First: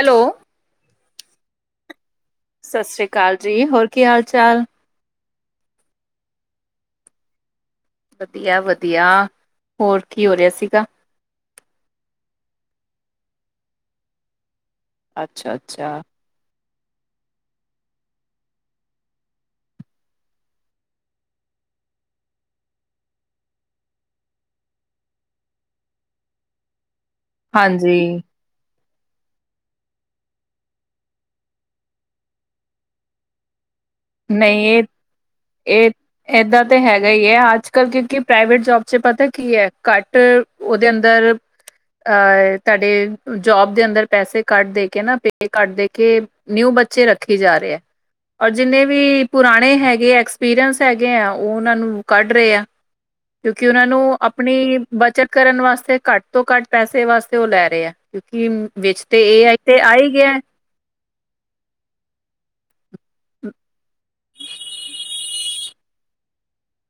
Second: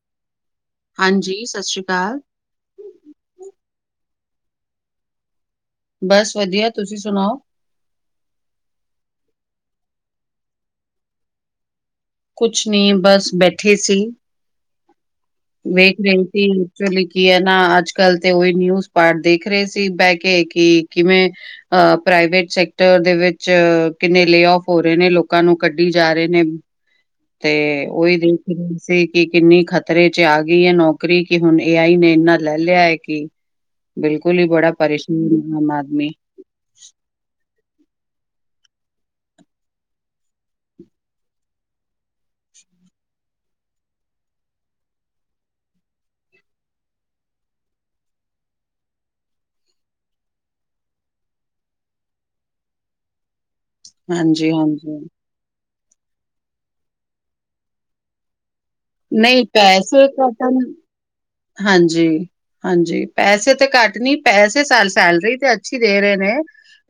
Hello ਹਾਂਜੀ, ਸਤਿ ਸ਼੍ਰੀ ਅਕਾਲ। ਸਤਿ ਸ੍ਰੀ ਅਕਾਲ ਜੀ, ਹੋਰ ਕੀ ਹਾਲ ਚਾਲ? ਬਸ ਵਧੀਆ, ਤੁਸੀਂ ਸੁਣਾਓ? ਵਧੀਆ, ਵਧੀਆ ਹੋਰ ਕੀ ਹੋ ਰਿਆ ਸੀਗਾ। ਕੁਛ ਨੀ ਬਸ ਬੈਠੇ ਸੀ, ਅੱਛਾ-ਅੱਛਾ। ਵੇਖ ਰੇ ਸੀ ਫਿਰ ਕੀ ਐ, ਨਾ ਅੱਜ ਕੱਲ ਤੇ ਉਹੀ ਨਿਊਜ਼ ਪਾਰਟ ਦੇਖ ਰਹੇ ਸੀ, ਬਹਿ ਕੇ ਕਿ ਕਿਵੇਂ ਅ ਪ੍ਰਾਈਵੇਟ ਸੈਕਟਰ ਦੇ ਵਿੱਚ ਕਿੰਨੇ ਲੇ ਆਫ ਹੋ ਰਹੇ, ਨੇ ਲੋਕਾਂ ਨੂੰ ਕੱਢੀ ਜਾ ਰੇ ਨੇ। ਤੇ ਹਾਂਜੀ, ਓਹੀ ਸੀ ਕਿ ਕਿੰਨੀ ਖਤਰੇ ਚ ਆ ਗਈ ਐ ਨੌਕਰੀ ਕਿ ਹੁਣ ਏ ਆਈ ਨੇ ਇੰਨਾ ਲੈ ਲਿਆ ਐ, ਕਿ ਬਿਲਕੁਲ ਈ ਬੜਾ ਪਰੇਸ਼ਾਨ ਐ ਆਮ ਆਦਮੀ। ਇਦਾਂ ਤਾਂ ਹੈਗਾ ਈ ਐ ਅੱਜ ਕਲ ਕਿਉਕਿ ਪ੍ਰਾਈਵੇਟ ਜੋਬ 'ਚ ਪਤਾ ਕੀ ਐ ਘੱਟ ਉਹਦੇ ਅੰਦਰ ਅ ਤੁਹਾਡੇ ਜੋਬ ਦੇ ਅੰਦਰ ਪੈਸੇ ਘੱਟ ਦੇ ਕੇ ਨਾ ਪੇ ਘੱਟ ਦੇ ਕੇ। ਨਿਊ ਬੱਚੇ ਰੱਖੇ ਜਾ ਰੇ ਐ। ਜਿਨੇ ਵੀ ਪੁਰਾਣੇ ਹੈਗੇ ਆ ਐਕਸਪੀਰੀਅੰਸ ਹੈਗੇ ਆ ਓ ਉਹਨਾਂ ਨੂੰ ਕੱਢ ਰੇ ਆ। ਕਿਉਂਕਿ ਉਹਨਾਂ ਨੂੰ ਹਾਂਜੀ ਆਪਣੀ ਹਾਂਜੀ ਬਚਤ, ਕਰਨ ਵਾਸਤੇ ਘੱਟ ਤੋਂ ਘੱਟ ਪੈਸੇ ਵਾਸਤੇ ਉਹ ਲੈ ਰੇ ਆ। ਕਿਉਂਕਿ ਵਿੱਚ ਤੇ ਏ ਨਹੀਂ ਆਈ ਤੇ ਆ ਪੈਸੇ ਈ ਗਿਆ। ਕਟਣ ਹਾਂਜੀ। ਹਾਂਜੀ, ਪੈਸੇ ਤੇ ਘੱਟ ਨੀ ਪੈਸੇ ਸ ਸੈਲਰੀ ਤੇ ਅੱਛੀ ਦੇ ਰੇ ਨੇ।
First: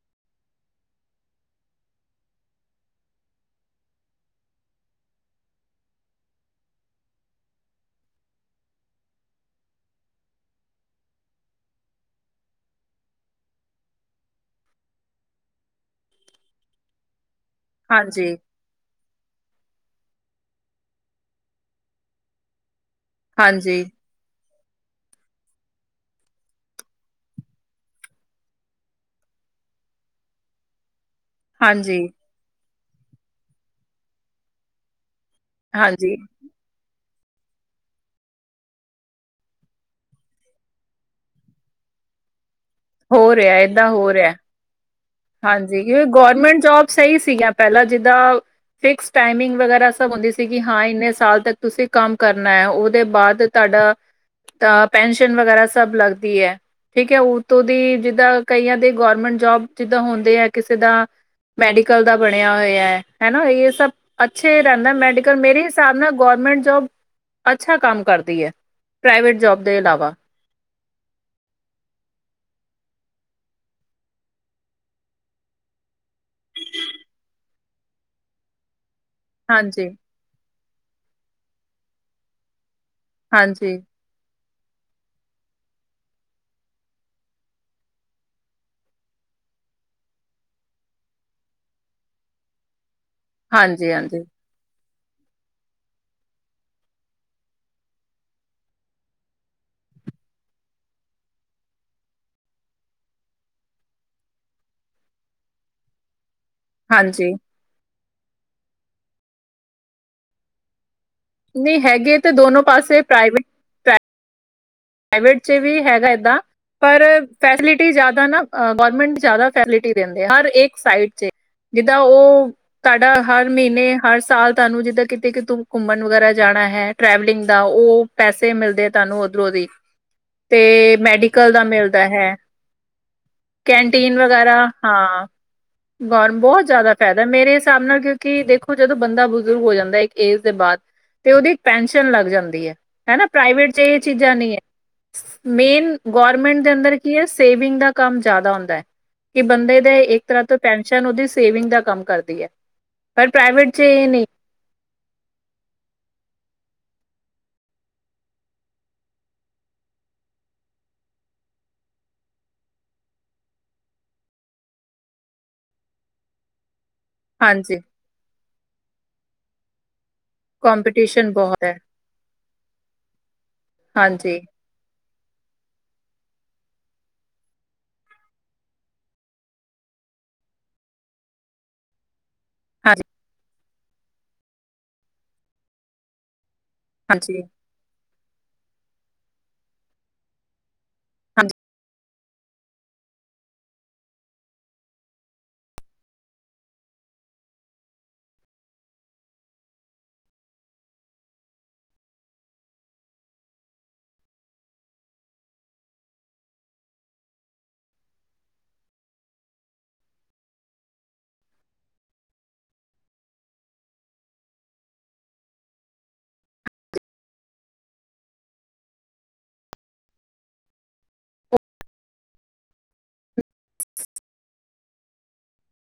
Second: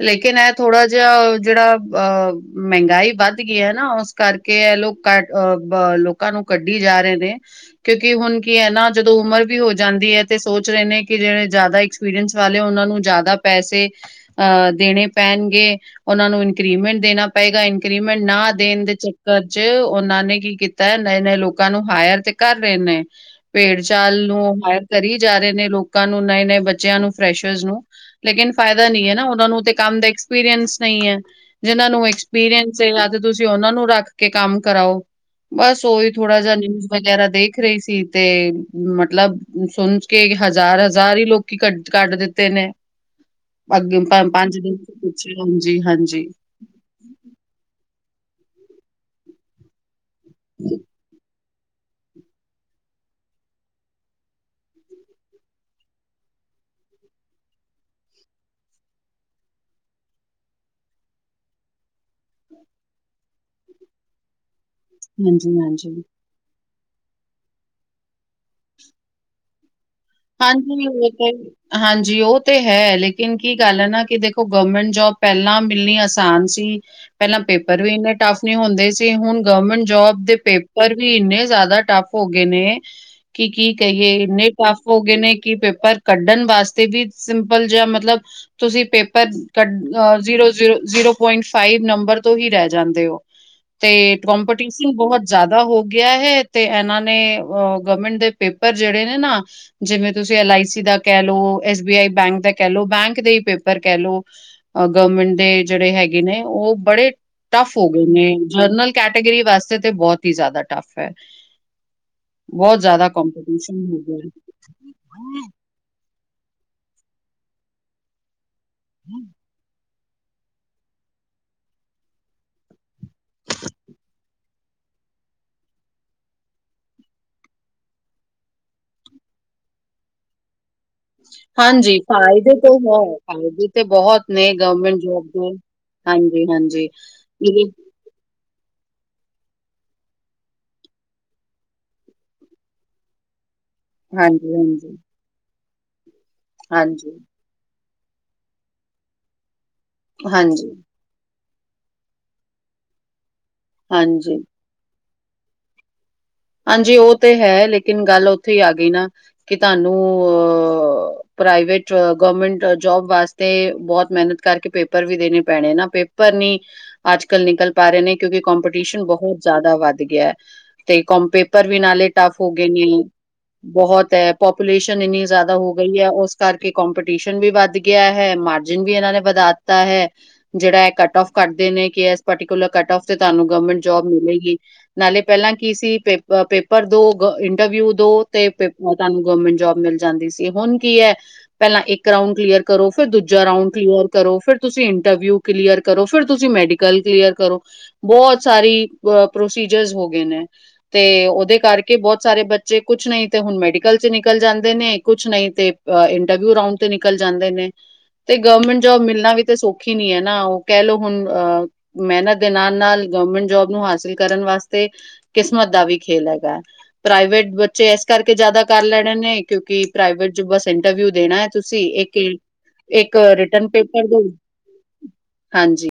ਲੇਕਿਨ ਏ ਥੋੜਾ ਜਿਹਾ ਜਿਹੜਾ ਅ ਮਹਿੰਗਾਈ ਵੱਧ ਗਈ ਐ ਨਾ ਓਸ, ਕਰਕੇ ਇਹ ਲੋਕ ਕ ਅਹ ਲੋਕਾ ਨੂੰ ਕੱਢੀ ਜਾ ਰੇ ਨੇ ਕਿਉਂਕਿ ਹੁਣ ਕੀ ਐ ਨਾ। ਜਦੋ ਉਮਰ ਵੀ ਹੋ ਜਾਦੀ ਐ ਤੇ ਸੋਚ ਰਹੇ ਨੇ ਕਿ ਜਿਹੜੇ ਜ਼ਿਆਦਾ ਐਕਸਪੀਰੀਅੰਸ ਵਾਲੇ ਉਹਨਾਂ ਨੂੰ ਜ਼ਿਆਦਾ ਪੈਸੇ। ਅਹ ਦੇਣੇ ਪੈਣਗੇ ਉਹਨਾ ਨੂੰ ਇਨਕਰੀਮੈਂਟ ਦੇਣਾ ਪਏਗਾ ਇਨਕਰੀਮੈਂਟ ਹਾਂਜੀ, ਨਾ। ਦੇਣ ਦੇ ਚੱਕਰ 'ਚ ਉਹਨਾਂ ਨੇ ਕੀ ਕੀਤਾ ਨਏ ਨਏ ਲੋਕਾ ਨੂੰ ਹਾਇਰ ਤੇ ਕਰ ਰੇ ਨੇ। ਭੇੜ ਹਾਂਜੀ, ਚਾਲ ਨੂੰ ਹਾਇਰ ਕਰੀ ਜਾ ਰੇ ਨੇ ਲੋਕਾ ਨੂੰ ਨਏ ਨਏ ਬੱਚਿਆਂ ਨੂੰ ਫਰੈਸ਼ਰਸ ਨੂੰ। ਲੇਕਿਨ ਫਾਇਦਾ ਨੀ ਐ ਨਾ ਉਹਨਾਂ ਨੂੰ ਤੇ ਕੰਮ ਦਾ ਐਕਸਪੀਰੀਅੰਸ ਨੀ ਐ। ਜਿਹਨਾ ਨੂੰ ਹਾਂਜੀ, ਐਕਸਪੀਰੀਸ ਜਾਂ ਤੇ ਤੁਸੀਂ ਉਹਨਾਂ ਨੂੰ ਰੱਖ ਕੇ ਕੰਮ ਕਰਾਓ। ਬਸ ਉਹੀ ਹਾਂਜੀ ਥੋੜਾ ਜਾ ਨਿਊਜ਼ ਵਗੈਰਾ ਦੇਖ ਰੇ ਸੀ। ਤੇ ਮਤਲਬ ਸੁੰਨ ਕੇ ਹਜ਼ਾਰ ਹਜ਼ਾਰ ਈ ਲੋਕੀ ਕੱ ਕੱਢ ਦਿੱਤੇ ਨੇ। ਹੋ ਰਿਹਾ ਏਦਾਂ ਹੋ ਰਿਆ। ਹਾਂਜੀ [unintelligible] ਹਾਂਜੀ ਕਿਉਂਕਿ ਗੌਰਮੈਂਟ ਜੋਬ ਸਹੀ ਸੀਗਾ ਪਹਿਲਾ ਜਿਦਾ ਫਿਕਸ ਟਾਈਮਿੰਗ ਵਗੈਰਾ ਸਭ ਹੁੰਦੀ ਸੀਗੇ ਸੀ, ਹਾਂ ਇਨੇ ਸਾਲ ਤੱਕ- ਤੁਸੀ ਕਮ ਕਰਨਾ ਐ। ਉਹਦੇ ਬਾਅਦ ਤੁਹਾਡਾ- ਤਾਂ ਪੈਨਸ਼ਨ ਵਗੈਰਾ ਸਭ ਲਗਦੀ ਹੈ। ਠੀਕ ਹੈ, ਉਤੋਂ ਦੀ ਜਿਦਾ ਕਈਆਂ ਦੀ ਗੌਰਮੈਟ ਜੋਬ- ਜਿਦਾ ਹੁੰਦੇ ਆ ਕਿਸੇ ਦਾ ਮੈਡੀਕਲ ਦਾ ਬਣਿਆ ਹੋਇਆ, ਹੈਨਾ ਇਹ ਸਭ- ਅਛੇ ਈ ਰਹਿੰਦਾ ਮੈਡੀਕਲ ਮੇਰੇ ਹਾਂਜੀ-ਹਾਂਜੀ। ਹਿਸਾਬ ਨਾਲ- ਗੌਰੌਰਮੈਂਟ ਜੋਬ ਅਛਾ ਕਮ ਕਰਦੀ ਹੈ, ਪ੍ਰਾਈਵੇਟ ਜੋਬ ਦੇ ਇਲਾਵਾ- ਹਾਂਜੀ- ਹਾਂਜੀ ਉਹ ਤੇ ਹੈ, ਲੇਕਿਨ ਕੀ ਗੱਲ ਹੈ ਨਾ, ਕਿ ਦੇਖੋ ਗਵਰਮੈਂਟ ਜੋਬ ਪਹਿਲਾ ਮਿਲਣੀ ਆਸਾਨ ਸੀ। ਪਹਿਲਾਂ ਪੇਪਰ ਵੀ ਇਨੇ ਟੱਫ ਨਹੀ ਹੁੰਦੇ ਸੀ। ਤੇ ਹੁਣ ਗਵਰਮੈਂਟ ਹਾਂਜੀ ਜੋਬ ਦੇ ਪੇਪਰ ਵੀ ਇਨੇ ਜਿਆਦਾ ਟੱਫ ਹੋ ਗਏ ਨੇ- ਕਿ ਕੀ ਹਾਂਜੀ ਕਹੀਏ ਇਨੇ ਟਫ- ਹੋ ਗਏ ਨੇ ਕਿ ਪੇਪਰ ਕੱਢਣ ਵਾਸਤੇ ਵੀ ਸਿੰਪਲ ਜੇਆ ਮਤਲਬ- ਤੁਸੀ ਪੇਪਰ ਕੱ zero- zero- zero point five number ਤੋਂ ਹੀ ਰਹਿ ਜਾਦੇ ਹੋ। ਤੇ ਹਾਂਜੀ ਹਾਂਜੀ ਕੰਪਫ ਕੰਪੀਟੀਸ਼ਨ ਬਹੁਤ ਜਿਆਦਾ ਹੋ ਗਿਆ ਹੈ। ਤੇ ਇਹਨਾ ਨੇ ਅਹ ਗਵਰਮੈਂਟ ਦੇ ਪੇਪਰ ਜਿਹੜੇ ਨੇ ਨਾ- ਜਿਵੇ ਤੁਸੀ ਐਲ ਆਈ ਸੀ ਦਾ ਕਹਿ ਲੋ, ਐਸ ਬੀ ਆਈ ਬੈਂਕ ਦਾ ਕਹਿ ਲੋ ਬੈਂਕ ਦੇ ਹੀ ਪੇਪਰ ਕਹਿ ਲੋ- ਅ ਗਵਰਮੈਂਟ ਦੇ ਜਿਹੜੇ ਹੈਗੇ ਨੇ ਉਹ ਬੜੇ- ਹਾਂਜੀ ਟਫ ਹੋ ਗਏ ਨੇ, ਜਨਰਲ ਕੈਟੇਗਰੀ ਵਾਸਤੇ ਤੇ ਬਹੁਤ ਹੀ ਜ਼ਿਆਦਾ ਟਫ- ਟਫ ਐ, ਨਹੀਂ ਹੈਗੇ ਤੇ ਦੋਨੋ ਬਹੁਤ ਪਾਸੇ ਜ਼ਿਆਦਾ ਪ੍ਰਾਈਵੇਟ ਕਮਪਟੀਸ਼ਨ ਹੋ ਗਯਾ। ਪ੍ਰਾਈਵੇਟ 'ਚ ਵੀ ਹੈਗਾ ਇਦਾ, ਪਰ ਫੈਸਿਲਿਟੀ ਜਿਆਦਾ ਨਾ ਗੌਰਮੈਂਟ ਜਿਆਦਾ- ਫੈਸਲਿਟੀ ਦੇਦੇ ਆ ਹਰ ਇਕ ਸਾਈਡ 'ਚ ਜਿਦਾ ਉਹ- ਤੁਹਾਡਾ ਹਰ ਮਹੀਨੇ ਹਰ ਸਾਲ ਤੁਹਾਨੂੰ ਜਿਦਾਂ ਕਿਤੇ ਕਿ ਤੂੰ- ਘੁੰਮਣ ਵਗੈਰਾ ਜਾਣਾ ਹੈ, ਟਰੈਵਲਿੰਗ ਦਾ ਉਹ ਪੈਸੇ ਮਿਲਦੇ ਤੁਹਾਨੂੰ ਉਧਰੋਂ ਦੀ- ਤੇ- ਮੈਡੀਕਲ ਦਾ ਹਾਂਜੀ, ਮਿਲਦਾ ਹੈ, ਫਾਇਦੇ ਤਾਂ ਹੈ, ਫਾਇਦੇ ਤੇ ਕੈਨਟੀਨ ਬਹੁਤ ਨੇ ਵਗੈਰਾ ਗਵਰਨਮੈਂਟ ਹਾਂ। ਜੋਬ ਦੇ। ਗੌਰਮ ਹਾਂਜੀ, ਬਹੁਤ ਹਾਂਜੀ। ਜਿਆਦਾ ਫਾਇਦਾ ਮੇਰੇ ਇਹਦੇ ਹਿਸਾਬ ਨਾਲ ਤੇ ਕਿ ਦੇਖੋ ਜਦੋਂ ਬੰਦਾ ਬਜ਼ੁਰਗ ਹੋ ਜਾਂਦਾ ਇੱਕ ਏਜ ਦੇ ਬਾਅਦ, ਤੇ ਉਹਦੀ ਇੱਕ ਪੈਨਸ਼ਨ ਲੱਗ ਜਾਂਦੀ ਹੈ ਹੈਨਾ ਪ੍ਰਾਈਵੇਟ ਚ ਇਹ ਚੀਜ਼ਾਂ ਨਹੀਂ ਹਾਂਜੀ, ਹੈ ਹਾਂਜੀ, ਮੇਨ ਗੌਰੌਰਮੈਂਟ ਦੇ ਅੰਦਰ ਹਾਂਜੀ, ਕੀ ਹੈ ਸੇਵਿੰਗ ਦਾ ਕੰਮ ਜ਼ਿਆਦਾ ਹੁੰਦਾ ਹੈ, ਕਿ ਬੰਦੇ ਦੇ ਇੱਕ ਤਰ੍ਹਾਂ ਤੋਂ ਹਾਂਜੀ, ਪੈਨਸ਼ਨ ਉਹਦੀ ਸੇਵਿੰਗ ਦਾ ਕੰਮ ਕਰਦੀ ਹੈ, ਪਰ ਪ੍ਰਾਈਵੇਟ ਚ ਇਹ ਨਹੀਂ ਹਾਂਜੀ ਹਾਂਜੀ ਉਹ ਤੇ ਹੈ ਲੇਕਿਨ ਗੱਲ ਉੱਥੇ ਹੀ ਆ ਗਈ ਨਾ, ਕਿ ਤੁਹਾਨੂੰ ਅ ਪ੍ਰਾਈਵੇਟ ਗਵਰਮੈਂਟ ਜੋਬ ਵਾਸਤੇ ਬਹੁਤ ਮਿਹਨਤ ਕਰਕੇ ਪੇਪਰ ਵੀ ਦੇਣੇ ਪੈਣੇ ਨਾ ਫਿਰ ਪਰ ਨਹੀਂ ਅੱਜ ਕੱਲ੍ਹ ਨਿਕਲ ਹਾਂਜੀ ਪਾ ਰਹੇ ਨੇ, ਕਿਉਂਕਿ ਕੋਂਪੀਟੀਸ਼ਨ ਬਹੁਤ ਜ਼ਿਆਦਾ ਵੱਧ ਗਿਆ ਕੰਪੀ ਤੇ ਕਮ ਪੇਪਰ ਵੀ ਨਾਲੇ ਟਫ ਹੋ ਗਏ ਨੇ, ਬਹੁਤ ਹੈ ਹਾਂਜੀ ਪੂਲੇਸ਼ਨ ਇੰਨੀ ਜ਼ਿਆਦਾ ਹੋ ਗਈ ਹੈ, ਉਸ ਕਰਕੇ ਕੋਂਪੀਟੀਸ਼ਨ ਵੀ ਵੱਧ ਗਿਆ ਹੈ ਮਾਰਜਨ ਵੀ ਇਹਨਾਂ ਨੇ ਵਧਾ ਦਿਤਾ ਹੈ ਜਿਹੜਾ ਹੈ ਕੱਟ ਔਫ ਕਰਦੇ ਨੇ ਕਿ ਇਸਟੀਕਲਰ ਕਟ ਹਾਂਜੀ ਔਫ ਤੇ ਤੁਹਾਨੂੰ ਗਵਰਮੈਂਟ ਜੋਬ ਮਿਲੇਗੀ ਨਾਲੇ ਪਹਿਲਾਂ ਕੀ ਸੀ ਪੇਪਰ ਪੇਪਰ ਦੋ ਹਾਂਜੀ ਹਾਂਜੀ ਇੰਟਰਵਿਊ ਦੋ ਤੇ ਤੁਹਾਨੂੰ ਗਵਰਮੈਂਟ ਜੋਬ ਮਿਲ ਜਾਂਦੀ ਸੀ, ਹੁਣ ਕੀ ਹੈ, ਪਹਿਲਾਂ ਇੱਕ ਇਕ ਰਾਂਉਡ ਕਲੀਅਰ ਕਰੋ, ਫਿਰ ਦੂਜਾ ਰਾਊਂਡ ਕਲੀਅਰ ਕਰੋ, ਫਿਰ ਤੁਸੀਂ ਇੰਟਰਵਿਊ ਕਲੀਅਰ ਕਰੋ, ਫਿਰ ਤੁਸੀਂ ਮੈਡੀਕਲ ਕਲ ਕਲੀਅਰ ਕਰੋ, ਬਹੁਤ ਸਾਰੀ ਅ ਪ੍ਰੋਸੀਜਰ ਹੋ ਗਏ ਨੇ ਤੇ ਓਹਦੇ ਕਰਕੇ ਬੋਤ ਸਾਰੇ ਬੱਚੇ ਕੁਛ ਨਹੀਂ ਤੇ ਹੁਣ ਮੈਡੀਕਲ ਚ ਨਿਕਲ ਜਾਂਦੇ ਨੇ, ਕੁਛ ਨਹੀਂ ਤੇ ਇੰਟਰਵਿਊ ਰਾਊਂਡ ਤੇ ਨਿਕਲ ਜਾਂਦੇ ਨੇ। ਤੇ ਗੌਰਮੈਂਟ ਜੋਬ ਮਿਲਣਾ ਵੀ ਤਾਂ ਸੌਖੀ ਨੀ ਹੈ, ਓ ਕੈਹ ਲੋੋ ਹੁਣ ਅ ਮੇਹਨਤ ਦੇ ਨਾਲ-ਨਾਲ ਗਵੌਰਮੈਂਟ ਜੋਬ ਨੂੰ ਹਾਸਿਲ ਕਰਨ ਵਾਸਤੇ ਕਿਸਮਤ ਦਾ ਵੀ ਖੇਲ ਹੈਗਾ ਹੈ। ਪ੍ਰਾਈਵੇਟ ਬੱਚੇ ਏਸ ਕਰਕੇ ਜ਼ਿਆਦਾ ਕਰ ਲੈਣੇ ਨੇ। ਕਿਉਂਕਿ ਪ੍ਰਾਈਵੇਟ ਚ ਬਸ ਇੰਟਰਵਿਊ ਦੇਣਾ ਹੈ। ਤੁਸੀਂ ਇੱਕ ਕਿ ਇੱਕ ਰਿਟਨ ਪੇਪਰ ਦੇ ਹਾਂਜੀ।